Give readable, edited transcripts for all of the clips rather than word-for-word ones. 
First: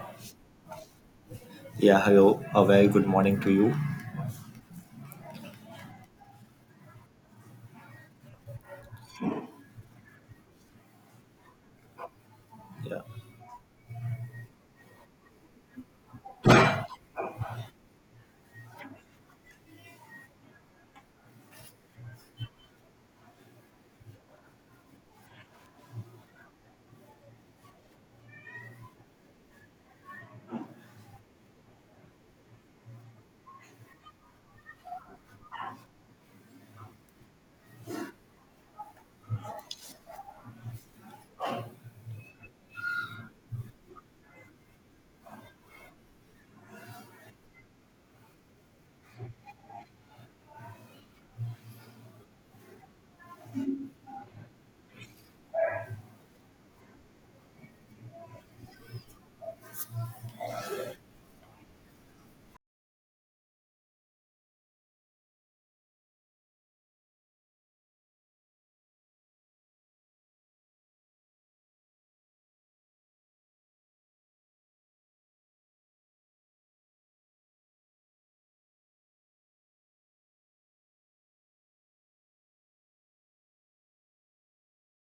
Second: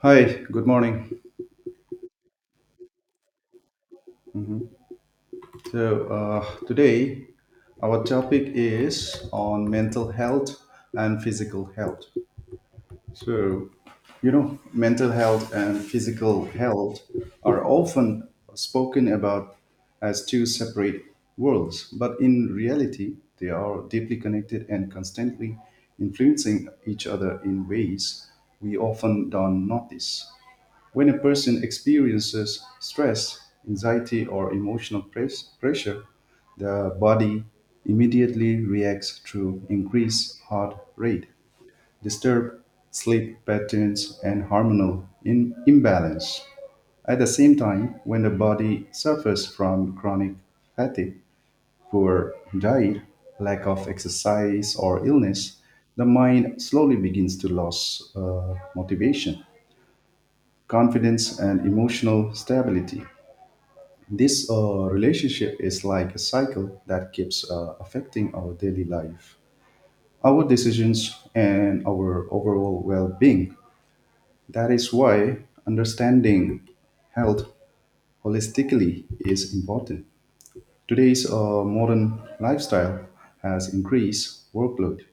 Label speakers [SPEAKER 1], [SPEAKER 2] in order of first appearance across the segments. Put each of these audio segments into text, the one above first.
[SPEAKER 1] Hi, good morning.
[SPEAKER 2] Yeah, hello. A very good morning to you.
[SPEAKER 1] So today our topic is on mental health and physical health.
[SPEAKER 2] Yeah.
[SPEAKER 1] So, you know, mental health and physical health are often spoken about as two separate worlds, but in reality, they are deeply connected and constantly influencing each other in ways we often don't notice. When a person experiences stress, anxiety, or pressure, the body immediately reacts through increased heart rate, disturbed sleep patterns, and hormonal imbalance. At the same time, when the body suffers from chronic fatigue, poor diet, lack of exercise, or illness, the mind slowly begins to lose motivation confidence, and emotional stability. This relationship is like a cycle that keeps affecting our daily life, our decisions, and our overall well being. That is why understanding health holistically is important. Today's modern lifestyle has increased workload,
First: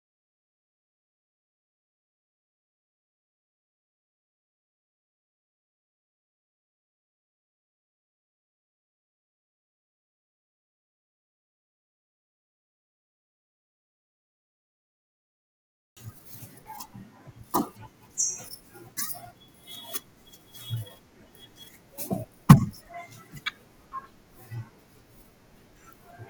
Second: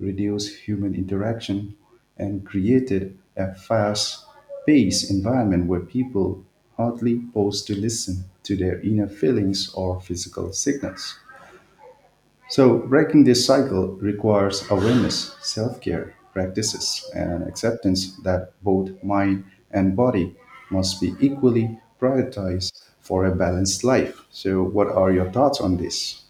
[SPEAKER 1] reduced human interaction, and created a fast paced environment where people hardly pause to listen to their inner feelings or physical signals. So, breaking this cycle requires awareness, self care practices, and acceptance that both mind and body must be equally prioritized for a balanced life. So, what are your thoughts on this?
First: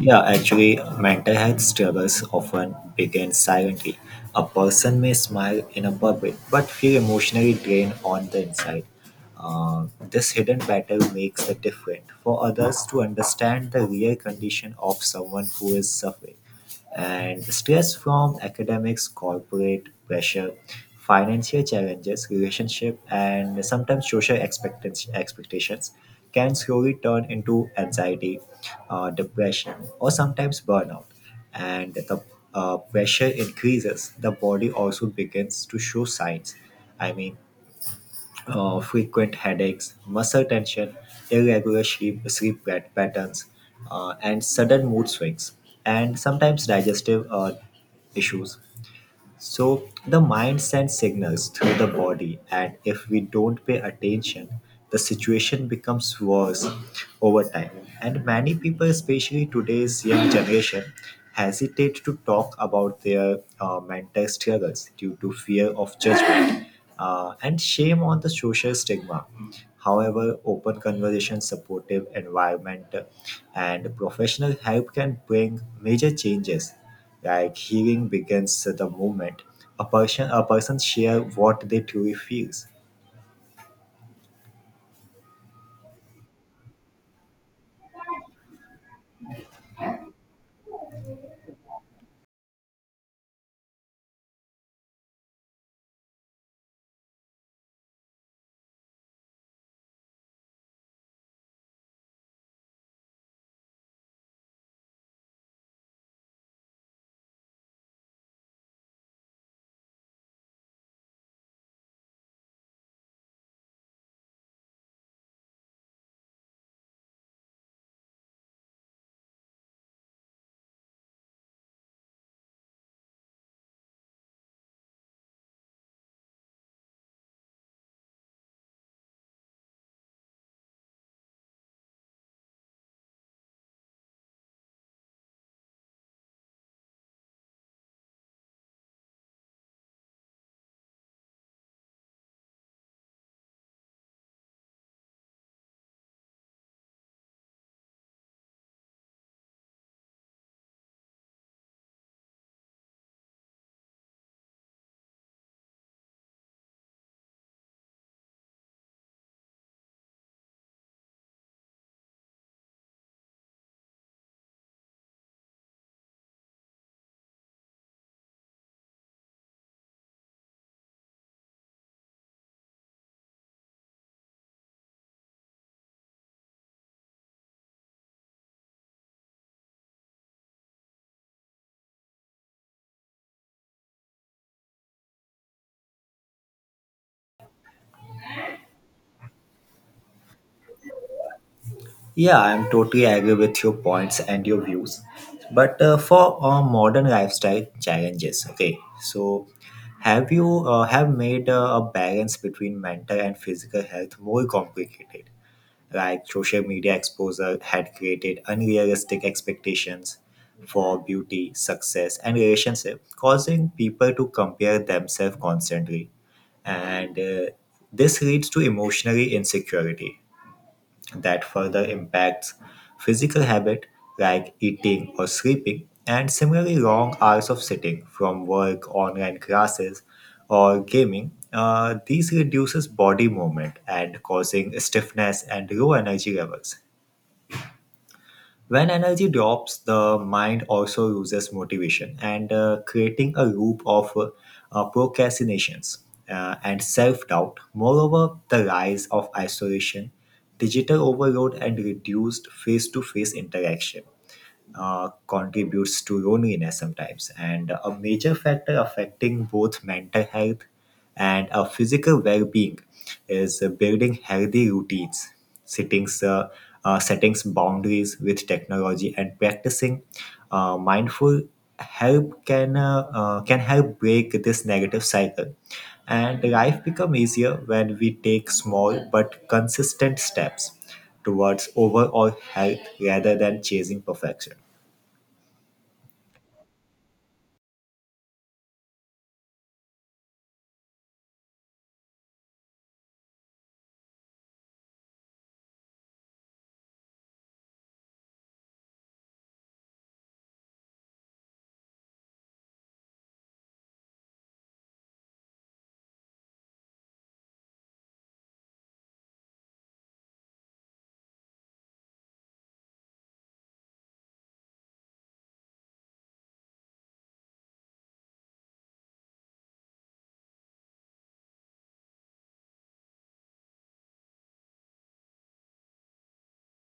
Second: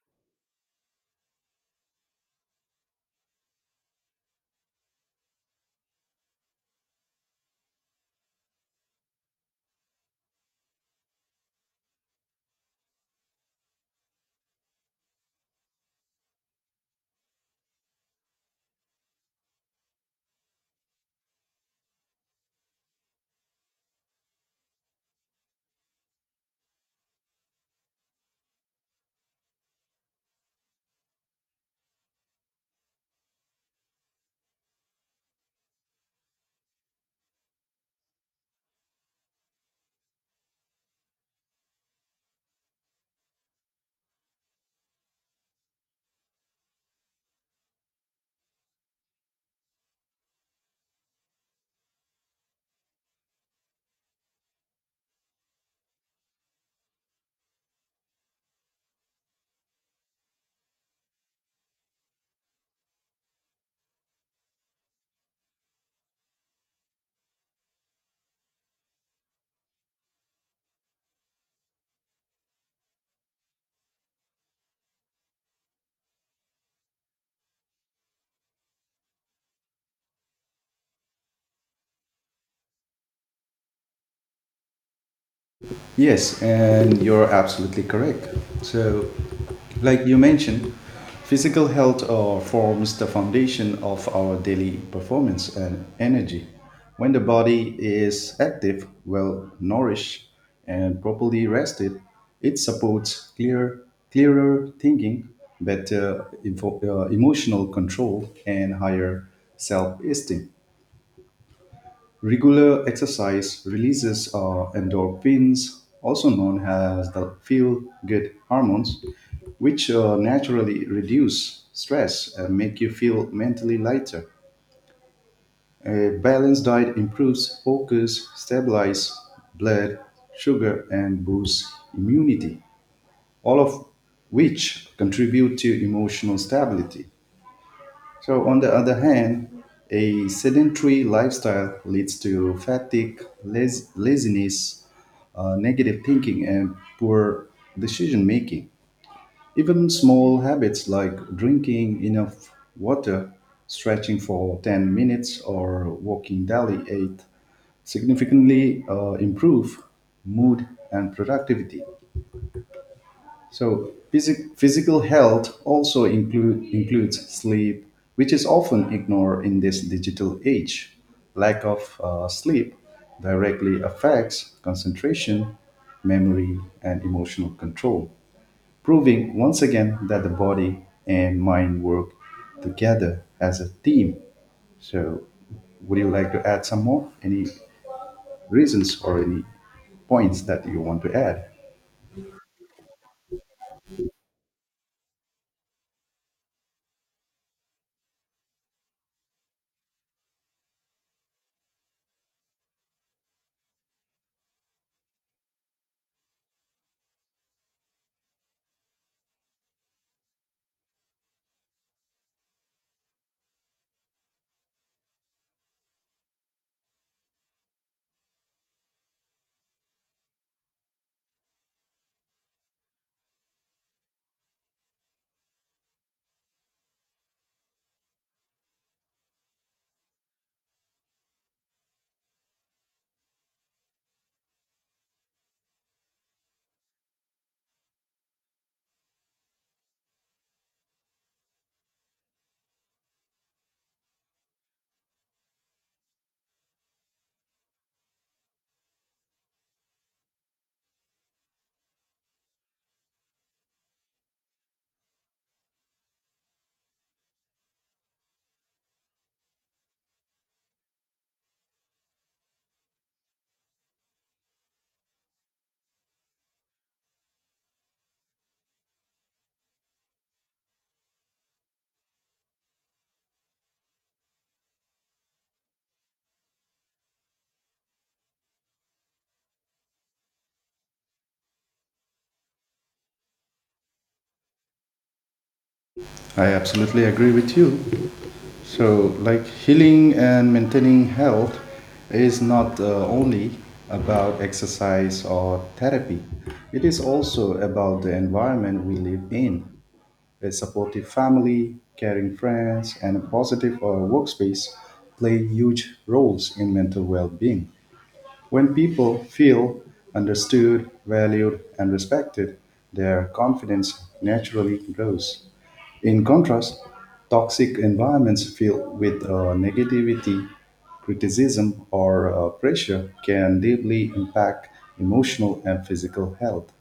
[SPEAKER 2] Yeah, actually, mental health struggles often begin silently. A person may smile in a public but feel emotionally drained on the inside. This hidden battle makes it different for others to understand the real condition of someone who is suffering. And stress from academics, corporate pressure, financial challenges, relationship, and sometimes social expectations can slowly turn into anxiety, depression, or sometimes burnout. And the pressure increases, the body also begins to show signs. I mean, frequent headaches, muscle tension, irregular sleep patterns, and sudden mood swings, and sometimes digestive issues. So the mind sends signals through the body, and if we don't pay attention, the situation becomes worse over time. And many people, especially today's young generation, hesitate to talk about their mental struggles due to fear of judgment and shame on the social stigma. However, open conversation, supportive environment, and professional help can bring major changes like healing begins the moment a person share what they truly feels.
[SPEAKER 1] Yes, and you're absolutely correct. So, like you mentioned, physical health forms the foundation of our daily performance and energy. When the body is active, well nourished, and properly rested, it supports clearer thinking, better emotional control, and higher self esteem. Regular exercise releases endorphins, also known as the feel good hormones, which naturally reduce stress and make you feel mentally lighter. A balanced diet improves focus, stabilizes blood sugar, and boosts immunity, all of which contribute to emotional stability. So, on the other hand, a sedentary lifestyle leads to fatigue, laziness, negative thinking, and poor decision making. Even small habits like drinking enough water, stretching for 10 minutes, or walking daily 8 significantly improve mood and productivity. So physical health also includes sleep, which is often ignored in this digital age. Lack of sleep directly affects concentration, memory, and emotional control, proving once again that the body and mind work together as a team. So, would you like to add some more? Any reasons or any points that you want to add?
[SPEAKER 2] Yeah, I'm totally agree with your points and your views. But for modern lifestyle challenges, okay. So, have you have made a balance between mental and physical health more complicated? Like social media exposure had created unrealistic expectations for beauty, success, and relationship, causing people to compare themselves constantly and this leads to emotionally insecurity that further impacts physical habit like eating or sleeping, and similarly long hours of sitting from work, online classes, or gaming, these reduces body movement and causing stiffness and low energy levels. When energy drops, the mind also loses motivation and creating a loop of procrastinations and self doubt. Moreover, the rise of isolation, digital overload, and reduced face to face interaction contributes to loneliness sometimes. And a major factor affecting both mental health and physical well being is building healthy routines, settings, uh, settings boundaries with technology, and practicing mindful help can help break this negative cycle, and life become easier when we take small but consistent steps towards overall health rather than chasing perfection.
[SPEAKER 1] I absolutely agree with you. So, like healing and maintaining health is not only about exercise or therapy, it is also about the environment we live in. A supportive family, caring friends, and a positive workspace play huge roles in mental well being. When people feel understood, valued, and respected, their confidence naturally grows. In contrast, toxic environments filled with negativity, criticism, or pressure can deeply impact emotional and physical health.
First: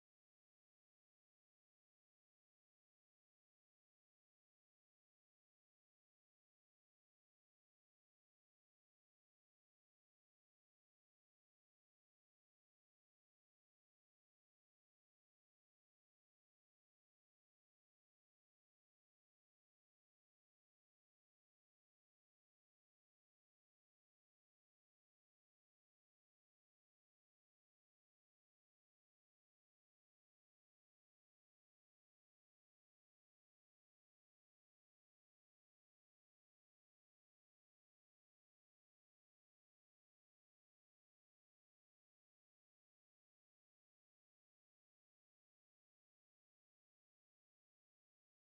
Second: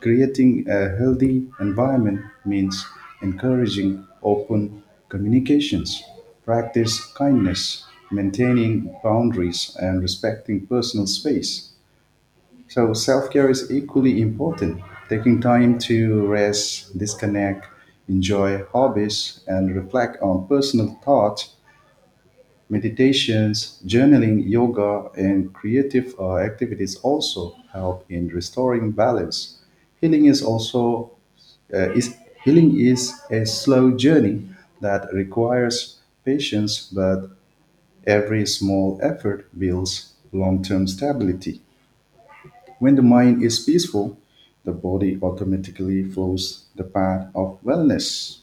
[SPEAKER 1] Creating a healthy environment means encouraging open communications, practice kindness, maintaining boundaries, and respecting personal space. So self care is equally important. Taking time to rest, disconnect, enjoy hobbies, and reflect on personal thoughts, meditations, journaling, yoga, and creative activities also help in restoring balance. Healing is also uh, is healing is a slow journey that requires patience, but every small effort builds long-term stability. When the mind is peaceful, the body automatically flows the path of wellness.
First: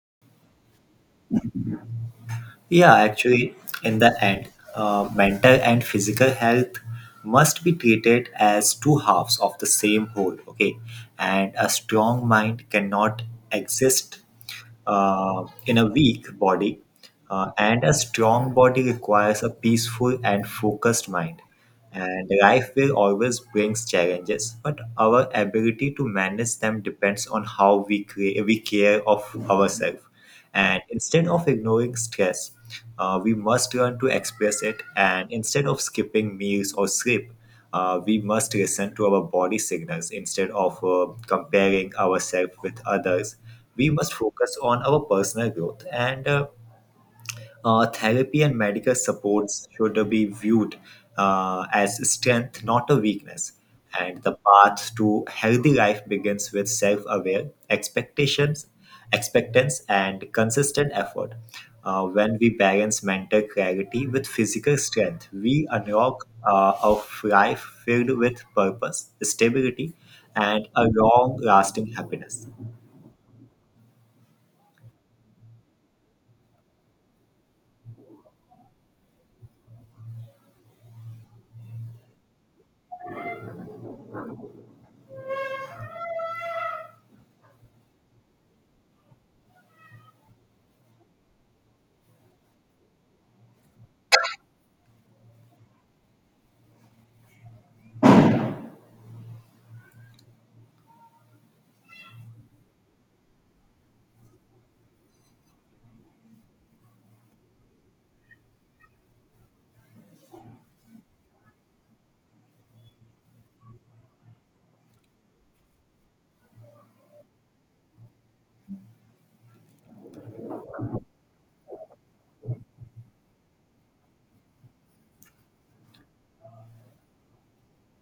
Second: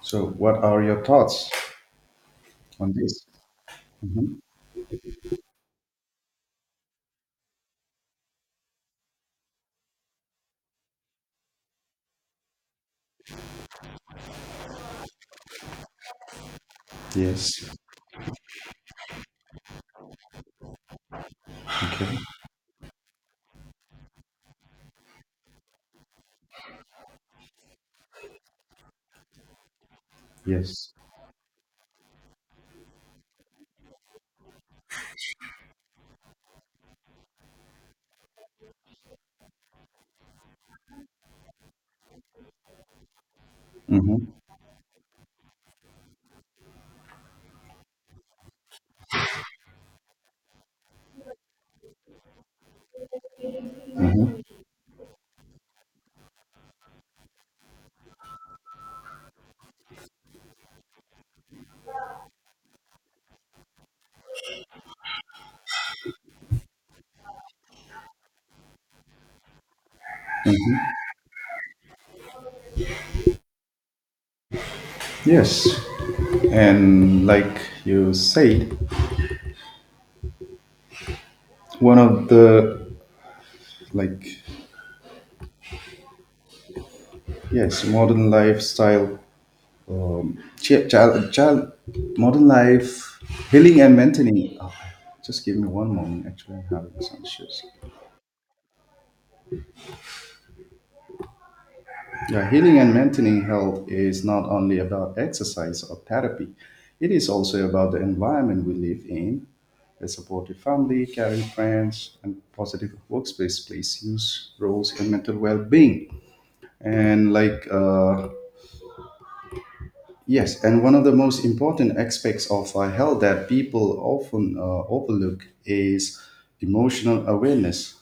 [SPEAKER 1] So, what are your thoughts on
[SPEAKER 2] Yeah,
[SPEAKER 1] this?
[SPEAKER 2] actually, in the end, mental and physical health must be treated as two halves of the same whole, okay? And a strong mind cannot exist in a weak body,
[SPEAKER 1] Yes.
[SPEAKER 2] and a strong body requires a peaceful and focused mind.
[SPEAKER 1] Okay.
[SPEAKER 2] And life will always brings challenges, but our ability to manage them depends on how we, we care of ourselves. And
[SPEAKER 1] Yes.
[SPEAKER 2] instead of ignoring stress, we must learn to express it. And instead of skipping meals or sleep, we must listen to our body signals instead of comparing ourselves with others. We must
[SPEAKER 1] Mm-hmm.
[SPEAKER 2] focus on our personal growth, and therapy and medical supports should be viewed as strength, not a weakness. And
[SPEAKER 1] Mm-hmm.
[SPEAKER 2] the path to healthy life begins with self-aware expectations, expectance, and consistent effort. When we balance mental clarity with physical strength, we unlock a life filled with purpose, stability, and a long-lasting happiness.
[SPEAKER 1] Yes. And like you said, one of the like yes, modern lifestyle ch- child, child modern life healing and maintaining. Oh, just give me one moment. Actually, I'm having some issues. Yeah, healing and maintaining health is not only about exercise or therapy, it is also about the environment we live in. A supportive family, caring friends, and positive workspace plays huge roles in mental well being. And like Yes, and one of the most important aspects of health that people often overlook is emotional awareness.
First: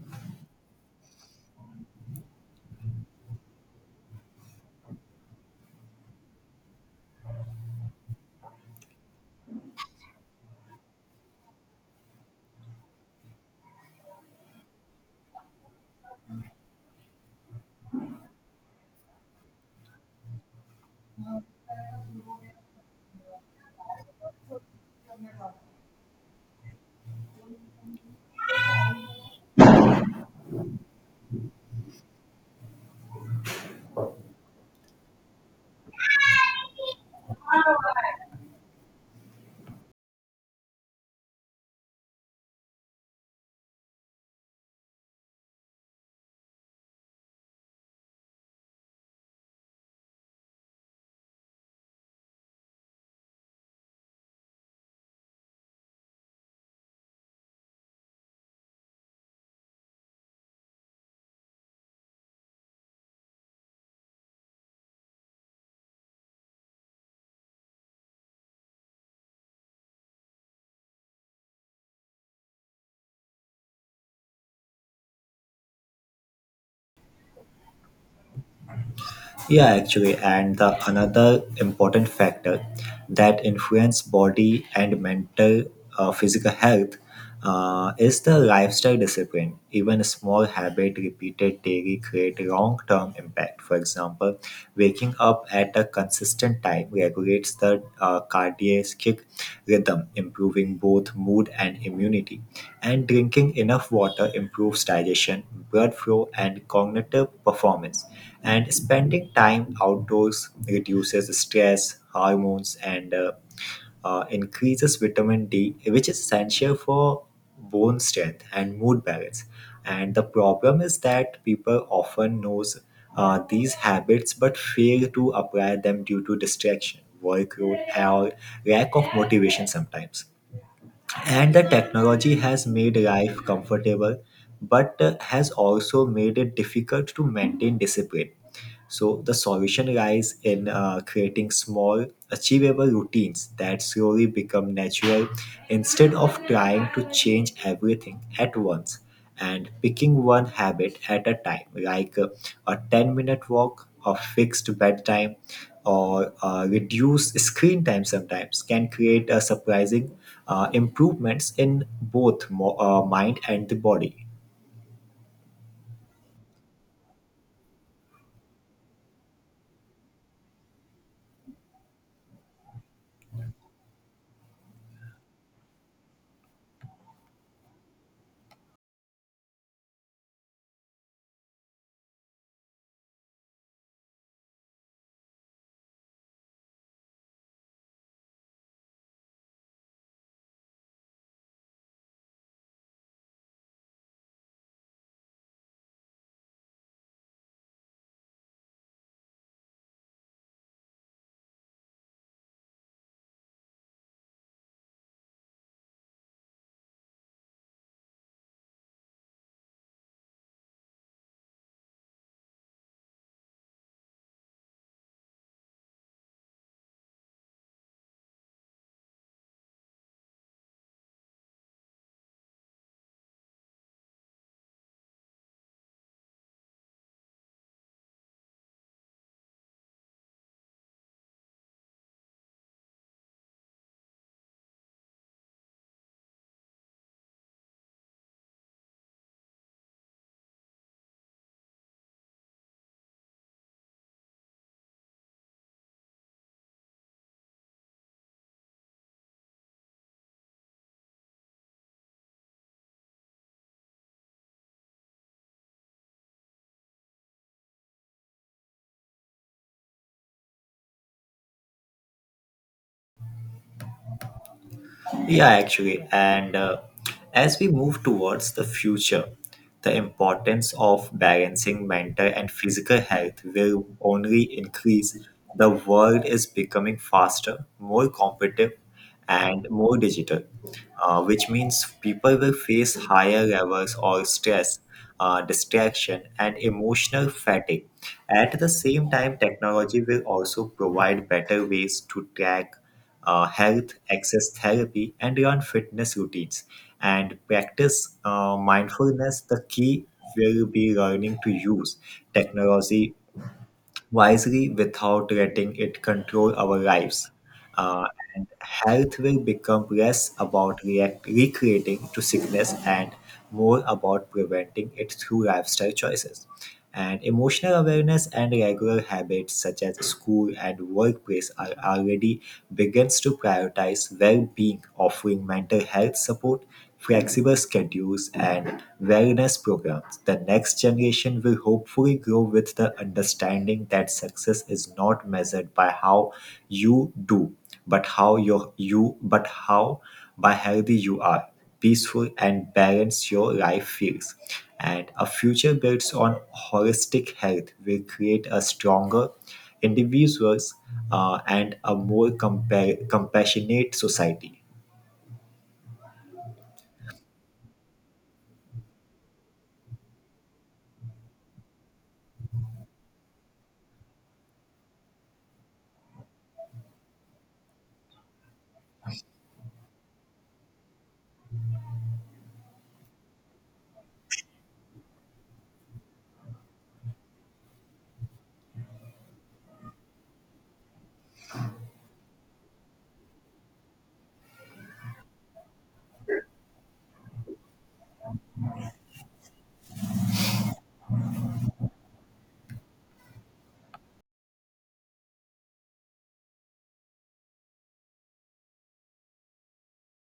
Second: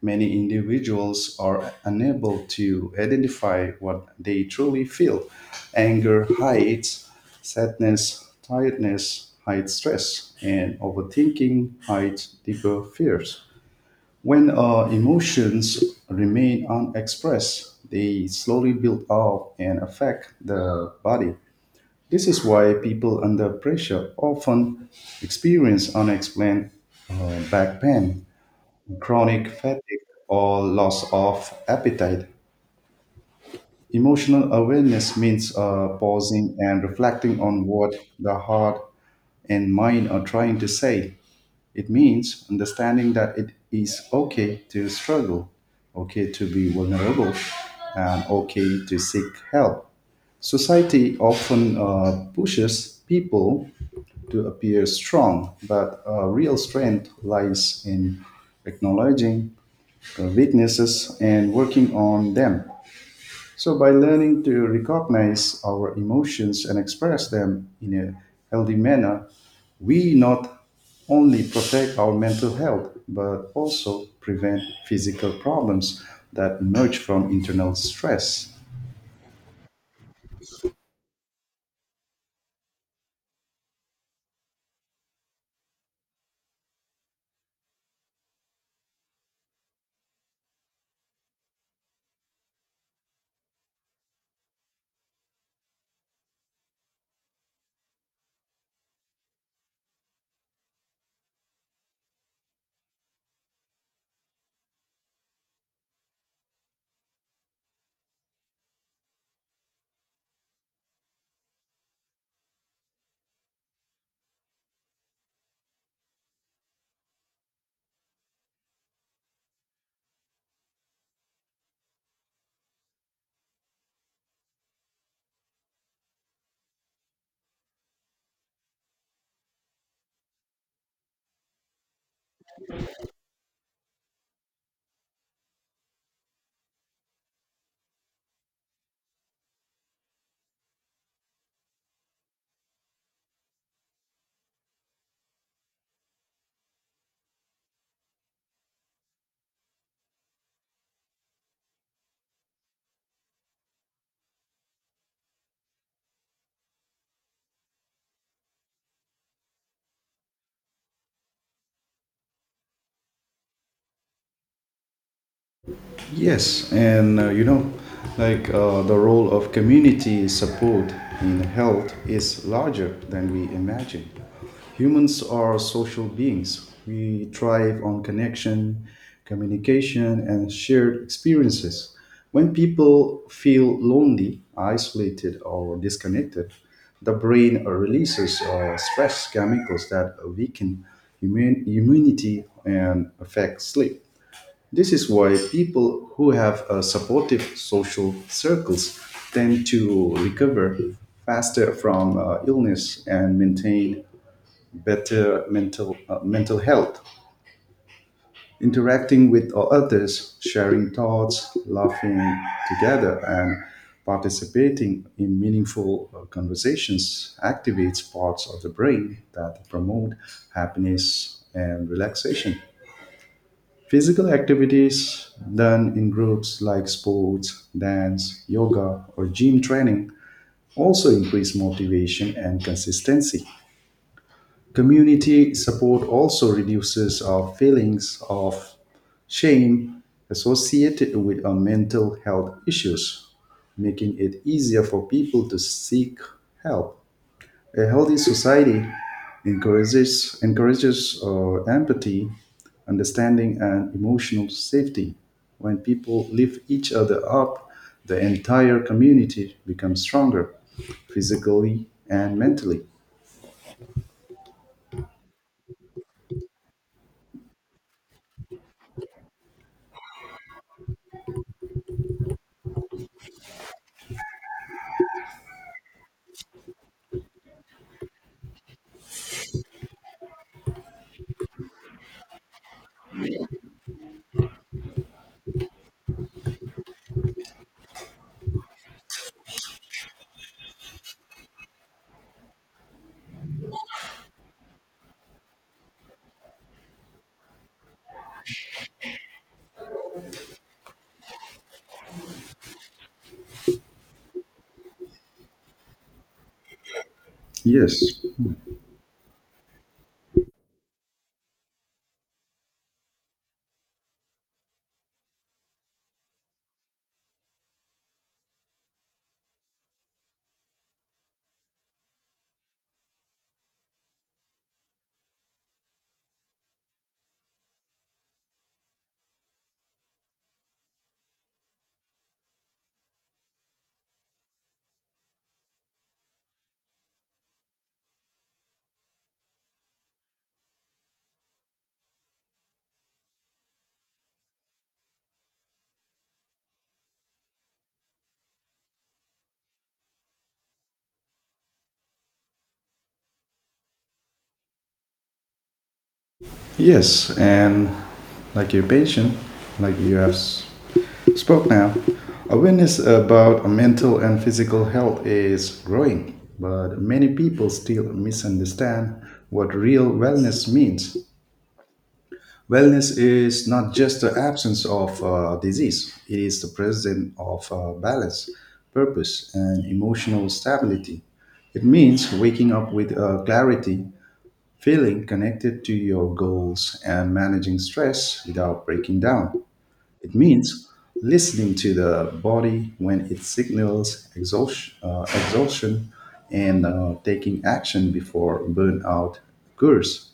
[SPEAKER 1] Many individuals are unable to identify what they truly feel. Anger hides sadness, tiredness hides stress, and overthinking hides deeper fears. When emotions remain unexpressed, they slowly build up and affect the body. This is why people under pressure often experience unexplained back pain, chronic fatigue, or loss of appetite. Emotional awareness means pausing and reflecting on what the heart and mind are trying to say. It means understanding that it is okay to struggle, okay to be vulnerable, and okay to seek help. Society often pushes people to appear strong, but real strength lies in acknowledging the weaknesses and working on them. So, by learning to recognize our emotions and express them in a healthy manner, we not only protect our mental health but also prevent physical problems that emerge from internal stress.
[SPEAKER 2] Yeah, actually, and the another important factor that influence body and mental physical health is the lifestyle discipline. Even a small habit repeated daily create long-term impact. For example, waking up at a consistent time regulates the cardiac rhythm, improving both mood and immunity. And drinking enough water improves digestion, blood flow, and cognitive performance. And spending time outdoors reduces stress, hormones, and increases vitamin D, which is essential for bone strength and mood balance. And the problem is that people often knows these habits but fail to apply them due to distraction, workload, or lack of motivation sometimes. And the technology has made life comfortable, but has also made it difficult to maintain discipline. So the solution lies in creating small, achievable routines that slowly become natural instead of trying to change everything at once, and picking one habit at a time, like a 10-minute walk, a fixed bedtime, or reduce screen time sometimes, can create a surprising improvements in both mind and the body.
[SPEAKER 1] Yes, and the role of community support in health is larger than we imagine. Humans are social beings. We thrive on connection, communication, and shared experiences. When people feel lonely, isolated, or disconnected, the brain releases stress chemicals that weaken immunity and affect sleep. This is why people who have supportive social circles tend to recover faster from illness and maintain better mental health. Interacting with others, sharing thoughts, laughing together, and participating in meaningful conversations activates parts of the brain that promote happiness and relaxation. Physical activities done in groups like sports, dance, yoga, or gym training also increase motivation and consistency. Community support also reduces our feelings of shame associated with our mental health issues, making it easier for people to seek help. A healthy society encourages empathy, understanding, and emotional safety. When people lift each other up, the entire community becomes stronger, physically and mentally.
[SPEAKER 2] Yeah, actually. And as we move towards the future, the importance of balancing mental and physical health will only increase. The world is becoming faster, more competitive, and more digital, which means people will face higher levels of stress, distraction, and emotional fatigue. At the same time, technology will also provide better ways to track health, access therapy, and run fitness routines and practice mindfulness. The key will be learning to use technology wisely without letting it control our lives. Uh,
[SPEAKER 1] Yes,
[SPEAKER 2] and health will become less about recreating to sickness and more about preventing it through lifestyle choices. And emotional awareness and regular habits such as school and workplace are already begins to prioritize well-being, offering mental health support, flexible schedules, and wellness programs. The next generation will hopefully grow with the understanding that success is not measured by how you do, but how by healthy you are, peaceful and balanced your life feels. And a future built on holistic health will create a stronger individuals and a more compassionate society.
[SPEAKER 1] yes, and like your patient, like you have Spoke Now. Awareness about mental and physical health is growing, but many people still misunderstand what real wellness means. Wellness is not just the absence of disease, it is the presence of balance, purpose, and emotional stability. It means waking up with clarity, feeling connected to your goals, and managing stress without breaking down. It means listening to the body when it signals exhaustion and taking action before burnout occurs.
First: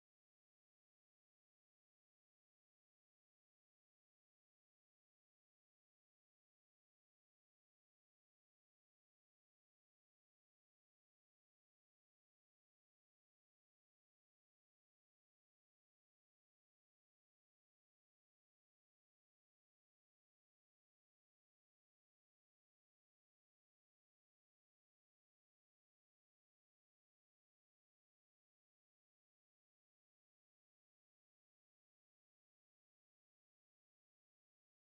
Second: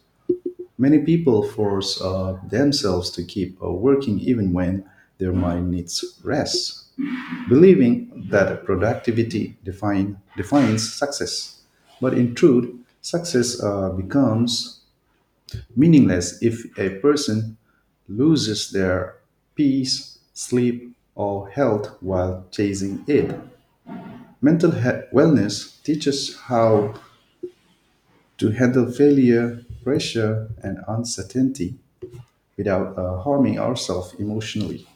[SPEAKER 1] Many people force themselves to keep working even when their mind needs rest, believing that defines success. But in truth, success becomes meaningless if a person loses their peace, sleep, or health while chasing it. Wellness teaches how to handle failure, pressure, and uncertainty without harming ourselves emotionally.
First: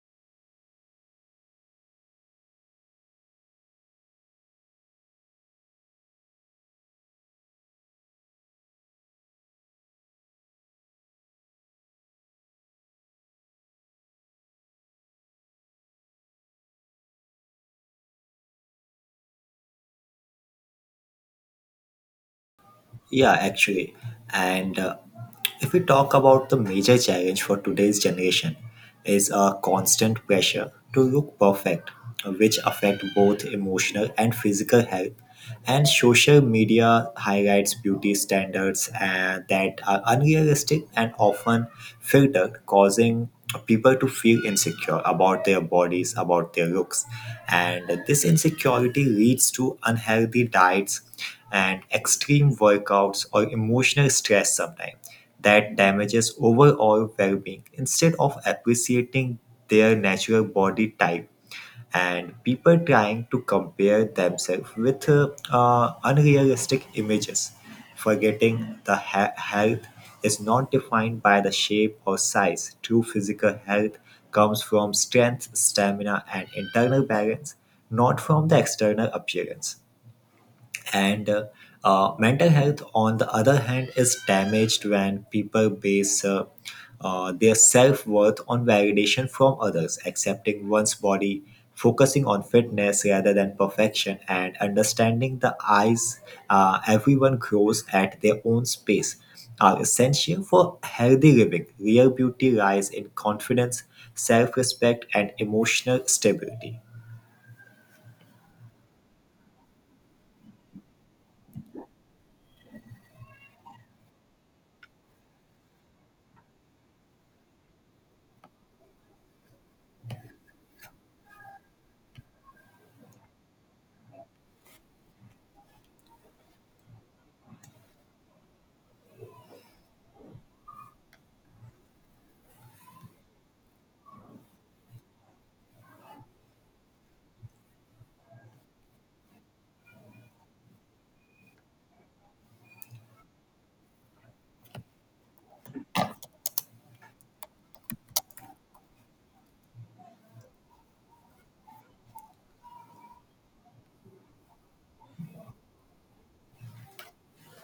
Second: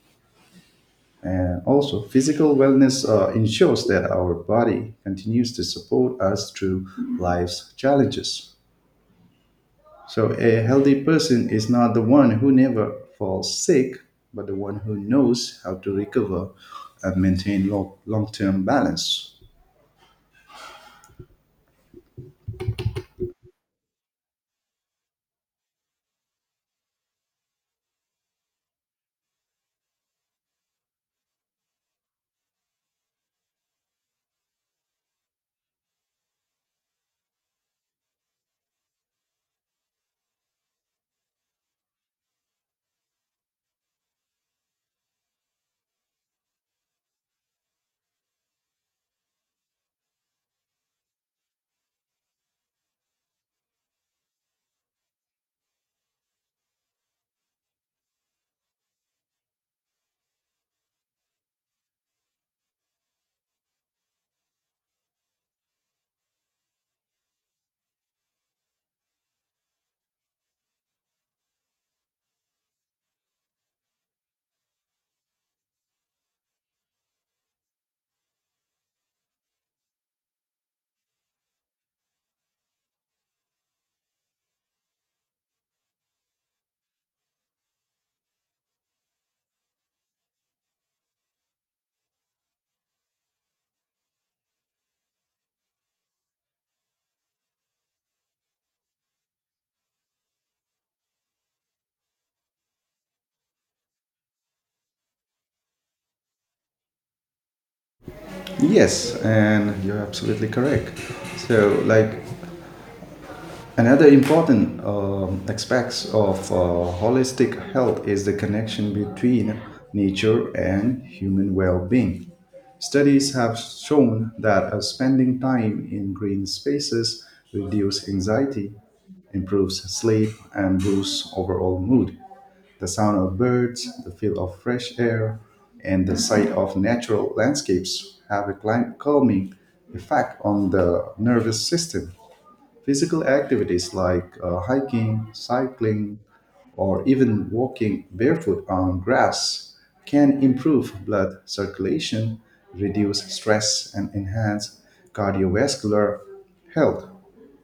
[SPEAKER 1] And also, physical wellness ensures that our body continues to support us through life's challenges. So a healthy person is not the one who never falls sick, but the one who knows how to recover and maintain long-term balance.
[SPEAKER 2] Yeah, actually. And if we talk about the major challenge for today's generation is a constant pressure to look perfect, which affect both emotional and physical health. And social media highlights beauty standards that are unrealistic and often filtered, causing people to feel insecure about their bodies, about their looks. And this insecurity leads to unhealthy diets and extreme workouts or emotional stress sometimes that damages overall well-being instead of appreciating their natural body type, and people trying to compare themselves with unrealistic images, forgetting the health is not defined by the shape or size. True physical health comes from strength, stamina, and internal balance, not from the external appearance. And mental health, on the other hand, is damaged when people base their self-worth on validation from others. Accepting one's body, focusing on fitness rather than perfection, and understanding the eyes, everyone grows at their own space, are essential for healthy living. Real beauty lies in confidence, self-respect, and emotional stability.
[SPEAKER 1] Yes, and you're absolutely correct. So like another important aspects of holistic health is the connection between nature and human well-being. Studies have shown that spending time in green spaces reduces anxiety, improves sleep, and boosts overall mood. The sound of birds, the feel of fresh air, and the sight of natural landscapes have a calming effect on the nervous system. Physical activities like hiking, cycling, or even walking barefoot on grass can improve blood circulation, reduce stress, and enhance cardiovascular health.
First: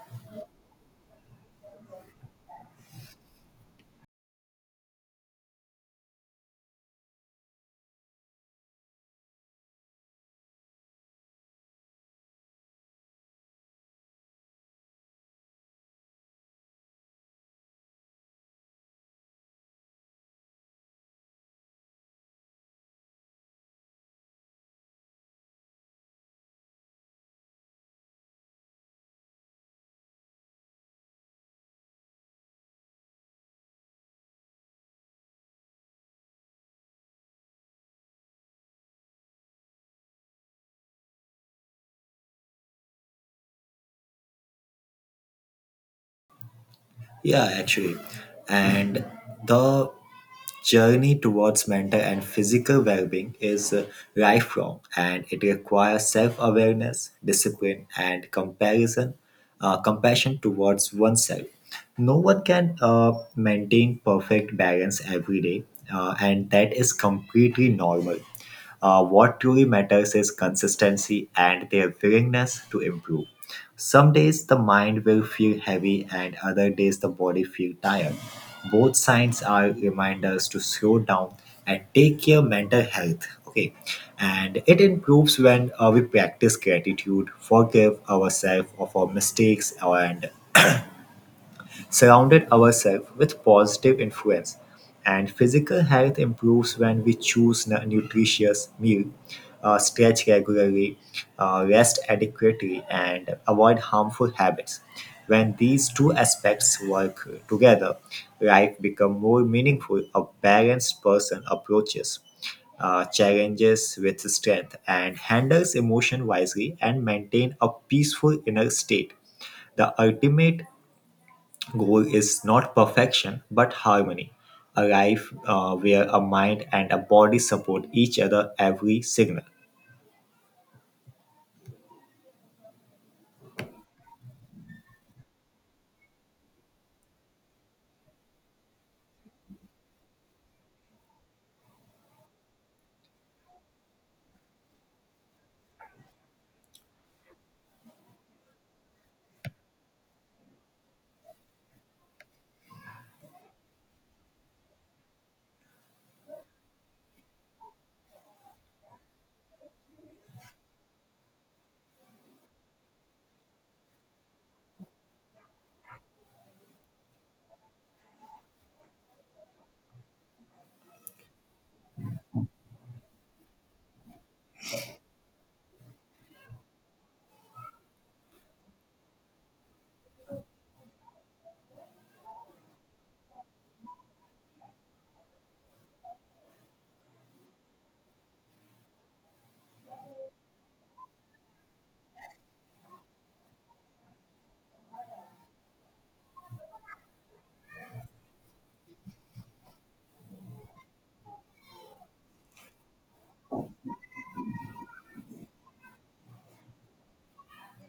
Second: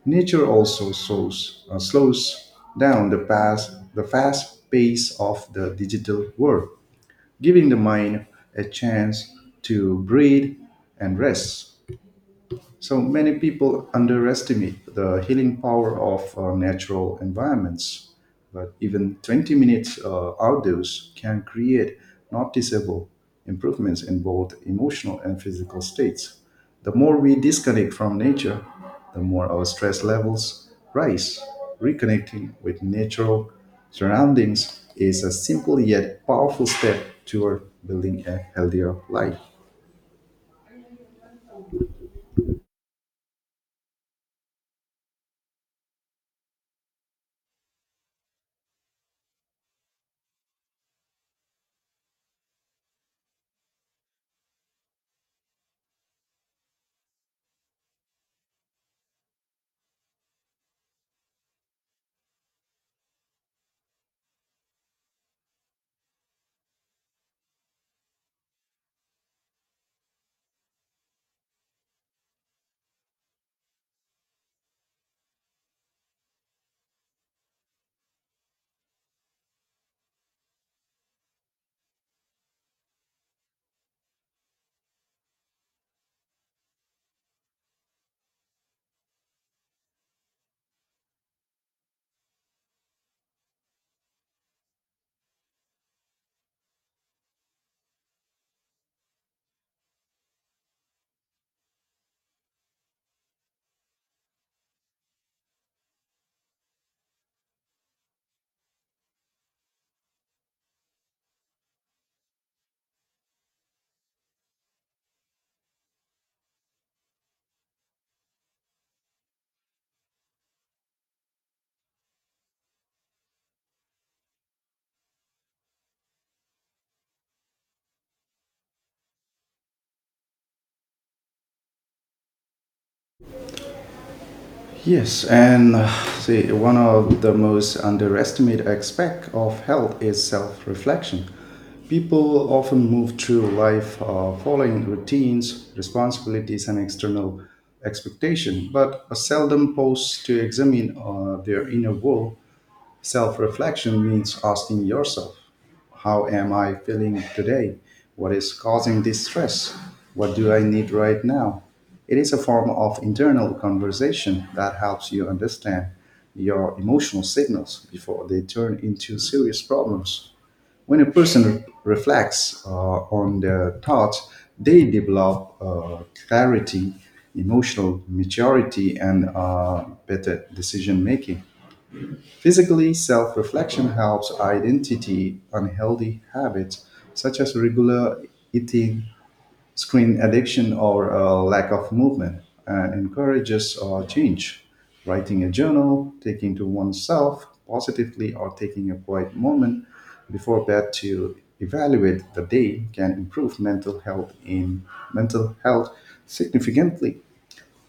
[SPEAKER 1] Nature also slows down the fast pace of the digital world, giving the mind a chance to breathe and rest. So many people underestimate the healing power of natural environments, but even 20 minutes outdoors can create noticeable improvements in both emotional and physical states. The more we disconnect from nature, the more our stress levels rise. Reconnecting with natural surroundings is a simple yet powerful step toward building a healthier life.
[SPEAKER 2] Yeah, actually, and the journey towards mental and physical well-being is lifelong, and it requires self-awareness, discipline, and comparison, compassion towards oneself. No one can maintain perfect balance every day, and that is completely normal. What truly matters is consistency and their willingness to improve. Some days the mind will feel heavy, and other days the body feel tired. Both signs are reminders to slow down and take care mental health. Okay, and it improves when we practice gratitude, forgive ourselves of our mistakes, and surrounded ourselves with positive influence. And physical health improves when we choose nutritious meal, stretch regularly, rest adequately, and avoid harmful habits. When these two aspects work together, life becomes more meaningful. A balanced person approaches challenges with strength, and handles emotion wisely, and maintain a peaceful inner state. The ultimate goal is not perfection but harmony, a life where a mind and a body support each other every signal.
[SPEAKER 1] Yes, and one of the most underestimated aspects of health is self reflection. People often move through life following routines, responsibilities, and external expectation, but seldom pause to examine their inner world. Self reflection means asking yourself, how am I feeling today? What is causing this stress? What do I need right now? It is a form of internal conversation that helps you understand your emotional signals before they turn into serious problems. When a person reflects on their thoughts, they develop clarity, emotional maturity, and better decision making. Physically, self reflection helps identity unhealthy habits such as regular eating, screen addiction, or a lack of movement, and encourages change. Writing a journal, taking to oneself positively, or taking a quiet moment before bed to evaluate the day can improve mental health significantly.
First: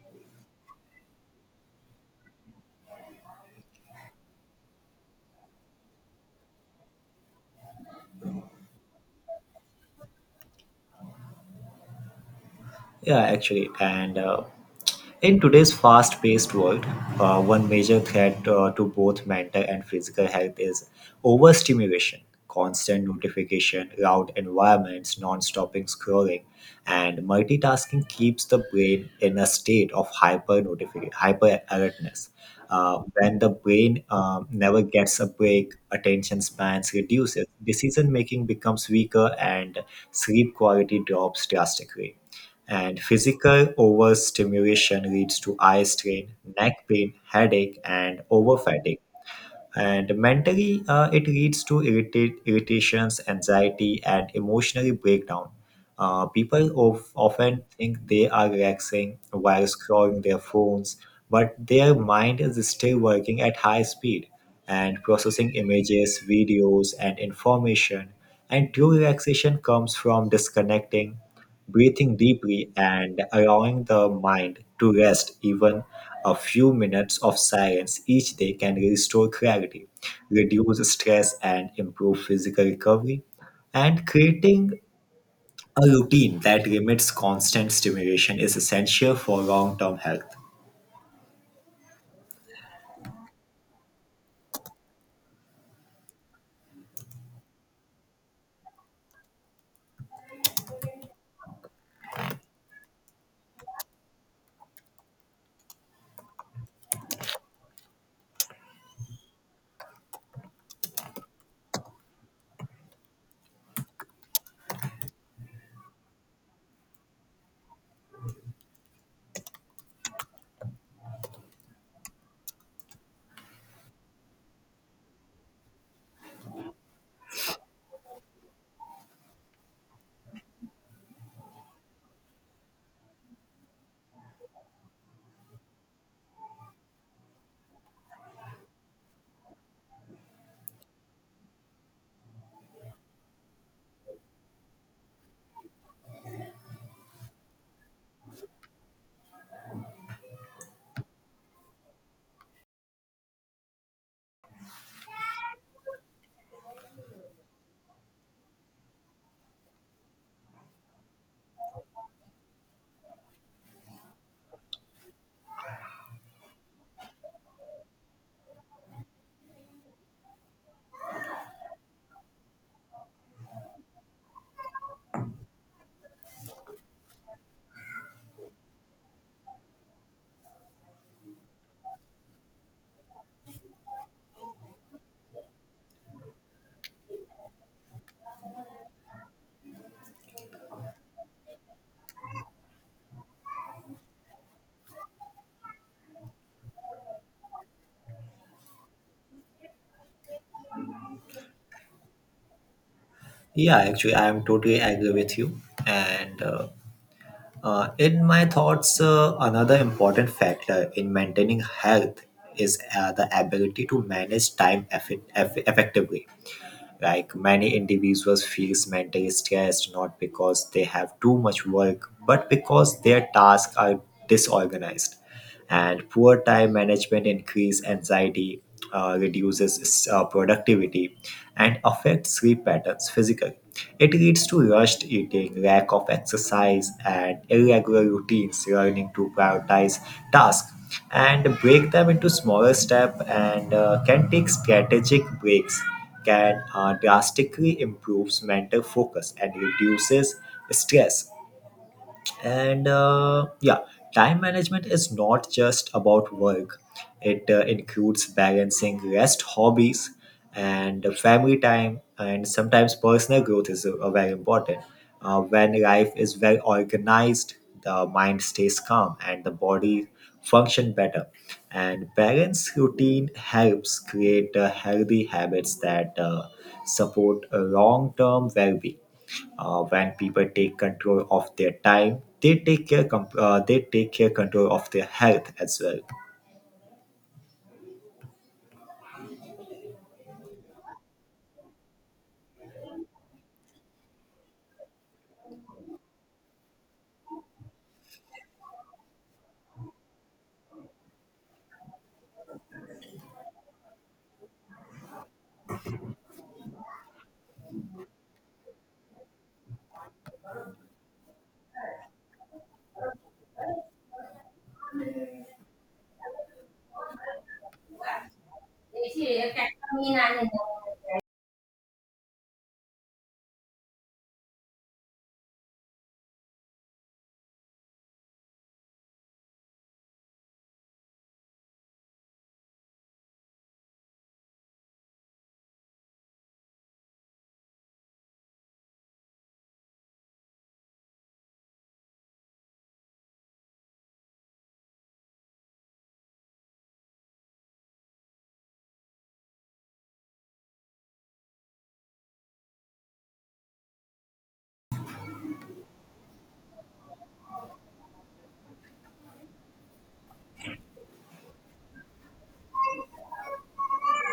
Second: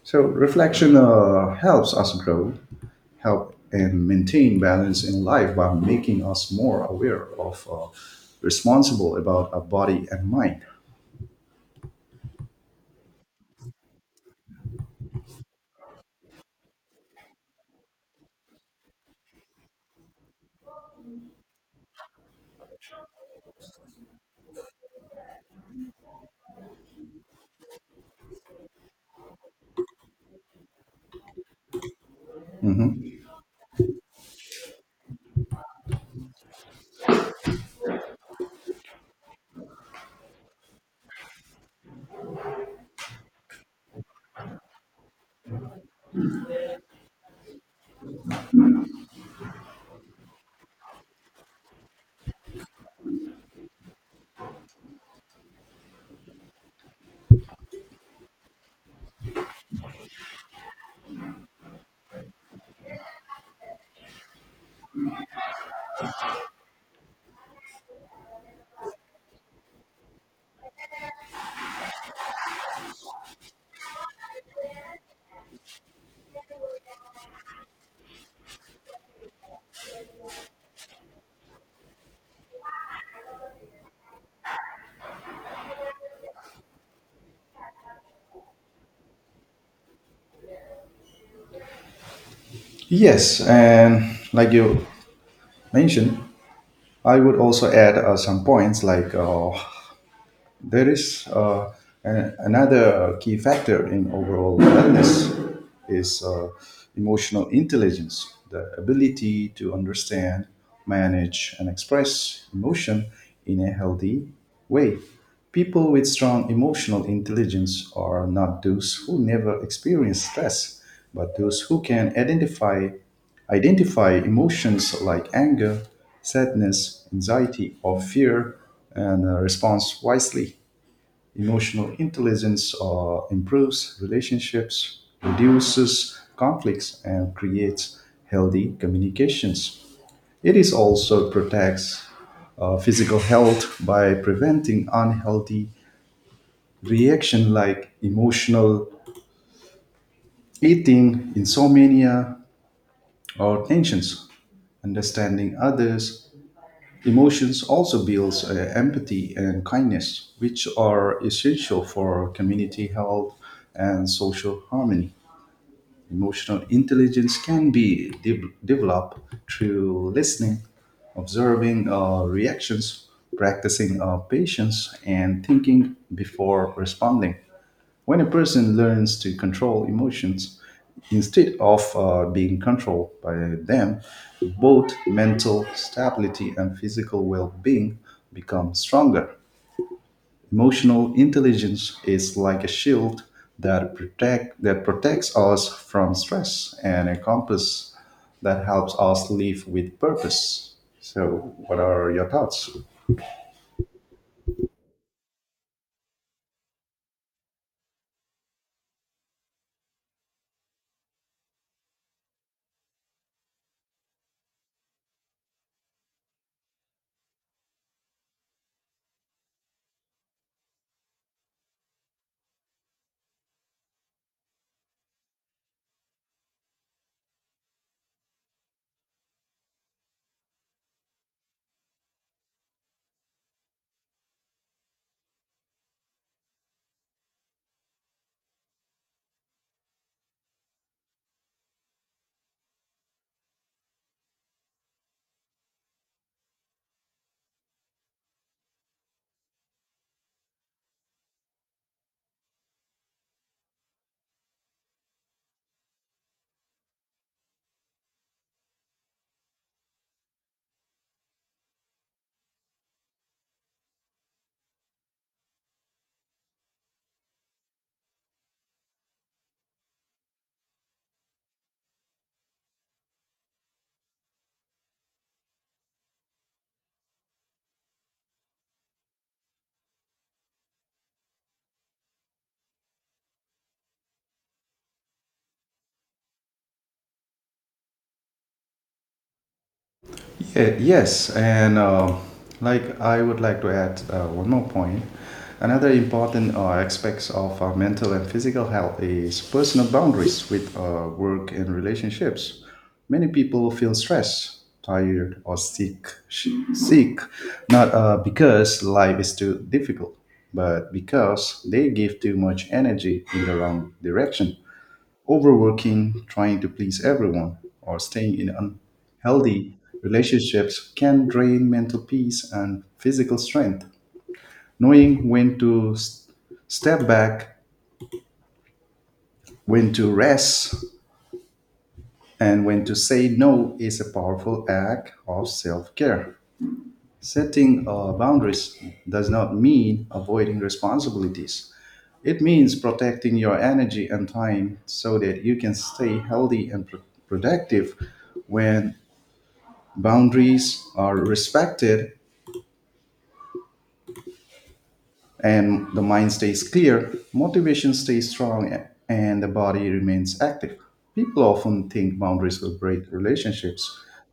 [SPEAKER 1] So reflection helps us grow help and maintain balance in life by making us more aware of responsible about our body and mind.
[SPEAKER 2] Yeah, actually, and in today's fast paced world, one major threat to both mental and physical health is overstimulation. Constant notification, loud environments, non stopping scrolling, and multitasking keeps the brain in a state of hyper alertness. Uh,
[SPEAKER 1] Mhm.
[SPEAKER 2] when the brain never gets a break, attention spans reduces, decision making becomes weaker, and sleep quality drops drastically. And physical overstimulation leads to eye strain, neck pain, headache, and over fatigue. And mentally, it leads to irritations, anxiety, and emotionally breakdown. People often think they are relaxing while scrolling their phones, but their mind is still working at high speed and processing images, videos, and information. And true relaxation comes from disconnecting, breathing deeply, and allowing the mind to rest. Even a few minutes of silence each day can restore clarity, reduce stress, and improve physical recovery. And creating a routine that limits constant stimulation is essential for long term health.
[SPEAKER 1] Yes, and like you mentioned, I would also add some points like There is a- another key factor in overall wellness is emotional intelligence, the ability to understand, manage, and express emotion in a healthy way. People with strong emotional intelligence are not those who never experience stress, but those who can identify emotions like anger, sadness, anxiety, or fear and response wisely. Emotional intelligence improves relationships, reduces conflicts, and creates healthy communications. It is also protects physical health by preventing unhealthy reaction like emotional eating, insomnia, or tensions. Understanding others' emotions also builds empathy and kindness, which are essential for community health and social harmony. Emotional intelligence can be developed through listening, observing reactions, practicing patience, and thinking before responding. When a person learns to control emotions instead of being controlled by them, both mental stability and physical well being become stronger. Emotional intelligence is like a shield that protects us from stress and a compass that helps us live with purpose. So, what are your thoughts?
[SPEAKER 2] Yeah, actually, I am totally agree with you. And in my thoughts, another important factor in maintaining health is the ability to manage time effectively. Like many individuals feels mentally stressed not because they have too much work, but because their tasks are disorganized. And poor time management increase anxiety, reduces productivity, and affects sleep patterns physically. It leads to rushed eating, lack of exercise, and irregular routines. Learning to prioritize tasks and break them into smaller steps, and can take strategic breaks, can drastically improves mental focus and reduces stress. And yeah, time management is not just about work. It includes balancing rest, hobbies, and family time, and sometimes personal growth is very important. When life is well organized, the mind stays calm and the body function better, and balance routine helps create healthy habits that support long-term well-being. When people take control of their time, they they take care control of their health as well.
[SPEAKER 1] Yeah, yes, and like I would like to add one more point. Another important aspects of our mental and physical health is personal boundaries with work and relationships. Many people feel stressed, tired, or sick, not because life is too difficult, but because they give too much energy in the wrong direction. Overworking, trying to please everyone, or staying in unhealthy relationships can drain mental peace and physical strength. Knowing when to step back, when to rest, and when to say no is a powerful act of self care. Setting boundaries does not mean avoiding responsibilities. It means protecting your energy and time so that you can stay healthy and productive when boundaries are respected and the mind stays clear, motivation stays strong, and the body remains active. People often think boundaries will break relationships,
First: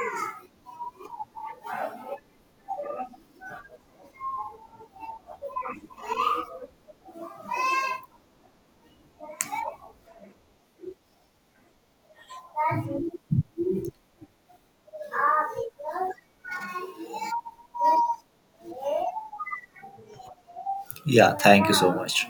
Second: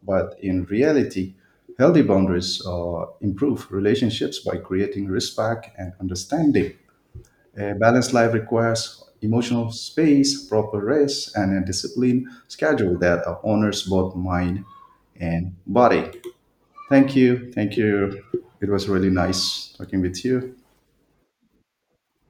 [SPEAKER 1] but in reality, healthy boundaries improve relationships by creating respect and understanding. A balanced life requires emotional space, proper rest, and a disciplined schedule that honors both mind and body. Thank you. Thank you. It was really nice talking with you.
[SPEAKER 2] Yeah, thank you so much.